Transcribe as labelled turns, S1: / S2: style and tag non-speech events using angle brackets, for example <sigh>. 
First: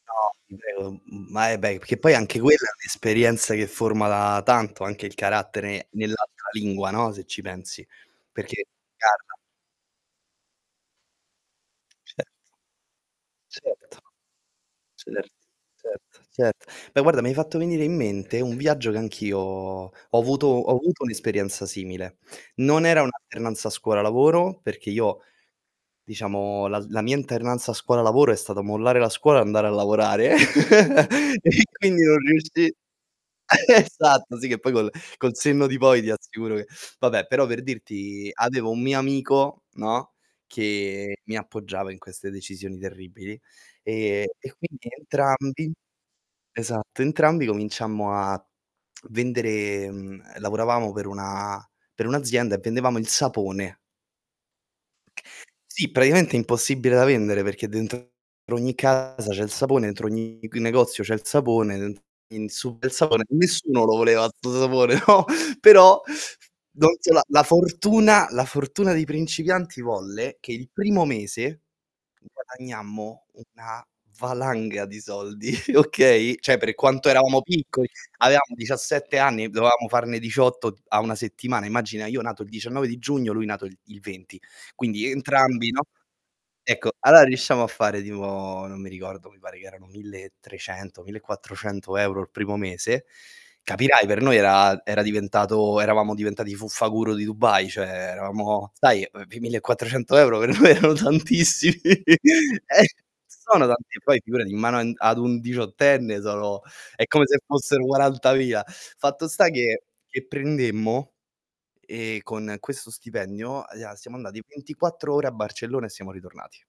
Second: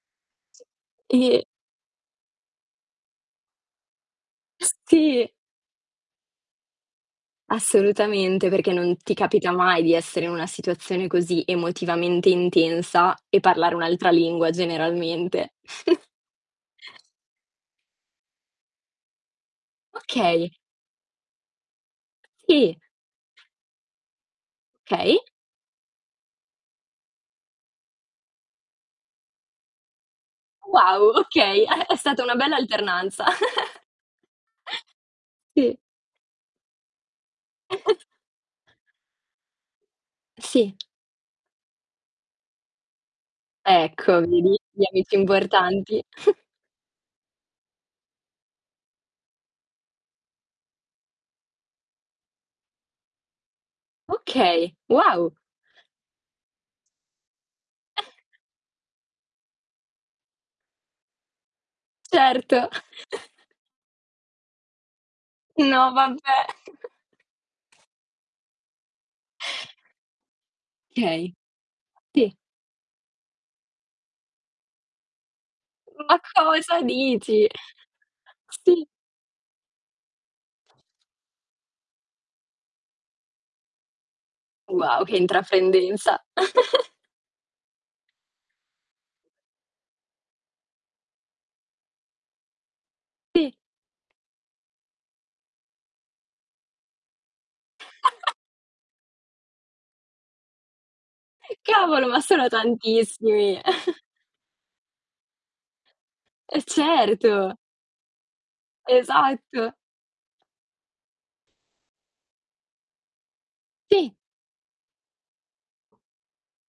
S1: No,
S2: Sì.
S1: <unintelligible>
S2: E
S1: ma eh, beh, i che poi anche quella è un'esperienza che forma tanto anche il
S2: Sì!
S1: carattere nell'altra lingua, no, se ci pensi,
S2: Assolutamente,
S1: perché
S2: perché non ti
S1: <unintelligible>
S2: capita mai di essere in una situazione così emotivamente
S1: Certo,
S2: intensa, e parlare
S1: certo,
S2: un'altra lingua
S1: certo,
S2: generalmente. <chuckles>
S1: certo, certo. Beh, guarda, mi hai fatto venire i mente un viaggio che anch'io ho avuto
S2: Okay.
S1: ho avuto un'esperienza simile.
S2: Sì.
S1: Non era un' alternanza scuola-lavoro, perché
S2: Okay.
S1: io diciamo, la z la mia alternanza scuola-lavoro è stata mollare la scuola e andare a lavorare,
S2: Wow,
S1: <laughs> e
S2: okay, a è
S1: quindi non
S2: stata una bella
S1: riusci
S2: alternanza. <chuckles>
S1: esatto, sì, che poi col col senno
S2: Sì.
S1: di poi ti assicuro che vabbè, però per
S2: <chuckles>
S1: dirti avevo un mio amico, no,
S2: Sì.
S1: che mi appoggiava in queste decisioni terribili,
S2: Ecco,
S1: e e
S2: vedi, gli
S1: quindi
S2: amici
S1: entrambi
S2: importanti. <chuckles>
S1: esatto, entrambi cominciammo a vendere mhmm, ehm, lavoravamo per una per un'azienda e vendevamo il sapone.
S2: Okay, wow!
S1: Sì, praticamente impossibile da vendere, perché dentro ogni casa c'è il sapone, entro ogni c negozio c'è il sapone, den in
S2: Certo.
S1: su <unintelligible> sapone,
S2: <chuckles>
S1: nessuno lo voleva 'sto sapone, no,
S2: No,
S1: però
S2: vabbè!
S1: non so,
S2: <chuckles>
S1: la la fortuna la fortuna dei principianti volle che il primo
S2: Okay.
S1: mese,
S2: Sì.
S1: guadagnammo una valanga di soldi, <chuckles>
S2: Ma
S1: okay, cioè per
S2: cosa
S1: quanto eravamo
S2: dici?
S1: piccoli: avevamo
S2: Sì.
S1: 17 anni, dovevamo farne 18 a 1 settimana, immagina, io nato il 19 di giugno, lui nato il il 20.
S2: Wow,
S1: Quindi
S2: che
S1: entrambi, no
S2: intraprendenza!
S1: ecco,
S2: <chuckles>
S1: allora riusciamo a fare tipo, non mi ricordo, mi pare che erano 1.300, 1.400 € il primo mese.
S2: Ti
S1: Capirai, per noi era era diventato eravamo diventati i Fuffa-guru di Dubai, cioè
S2: <chuckles>
S1: eravamo sai, uhm, vi 1.400 € per me erano
S2: Che
S1: tantissimi!
S2: cavolo! Ma sono
S1: E
S2: tantissimi!
S1: sono tanti
S2: <chuckles>
S1: poi figurati, in mano an ad un diciottenne
S2: Eh,
S1: sono è come se
S2: certo!
S1: fossero quarantavia. Fatto sta
S2: Esatto.
S1: che che prendemmo e con questo stipendio aia
S2: Ti
S1: siamo andati 24 ore a Barcellona e siamo ritornati.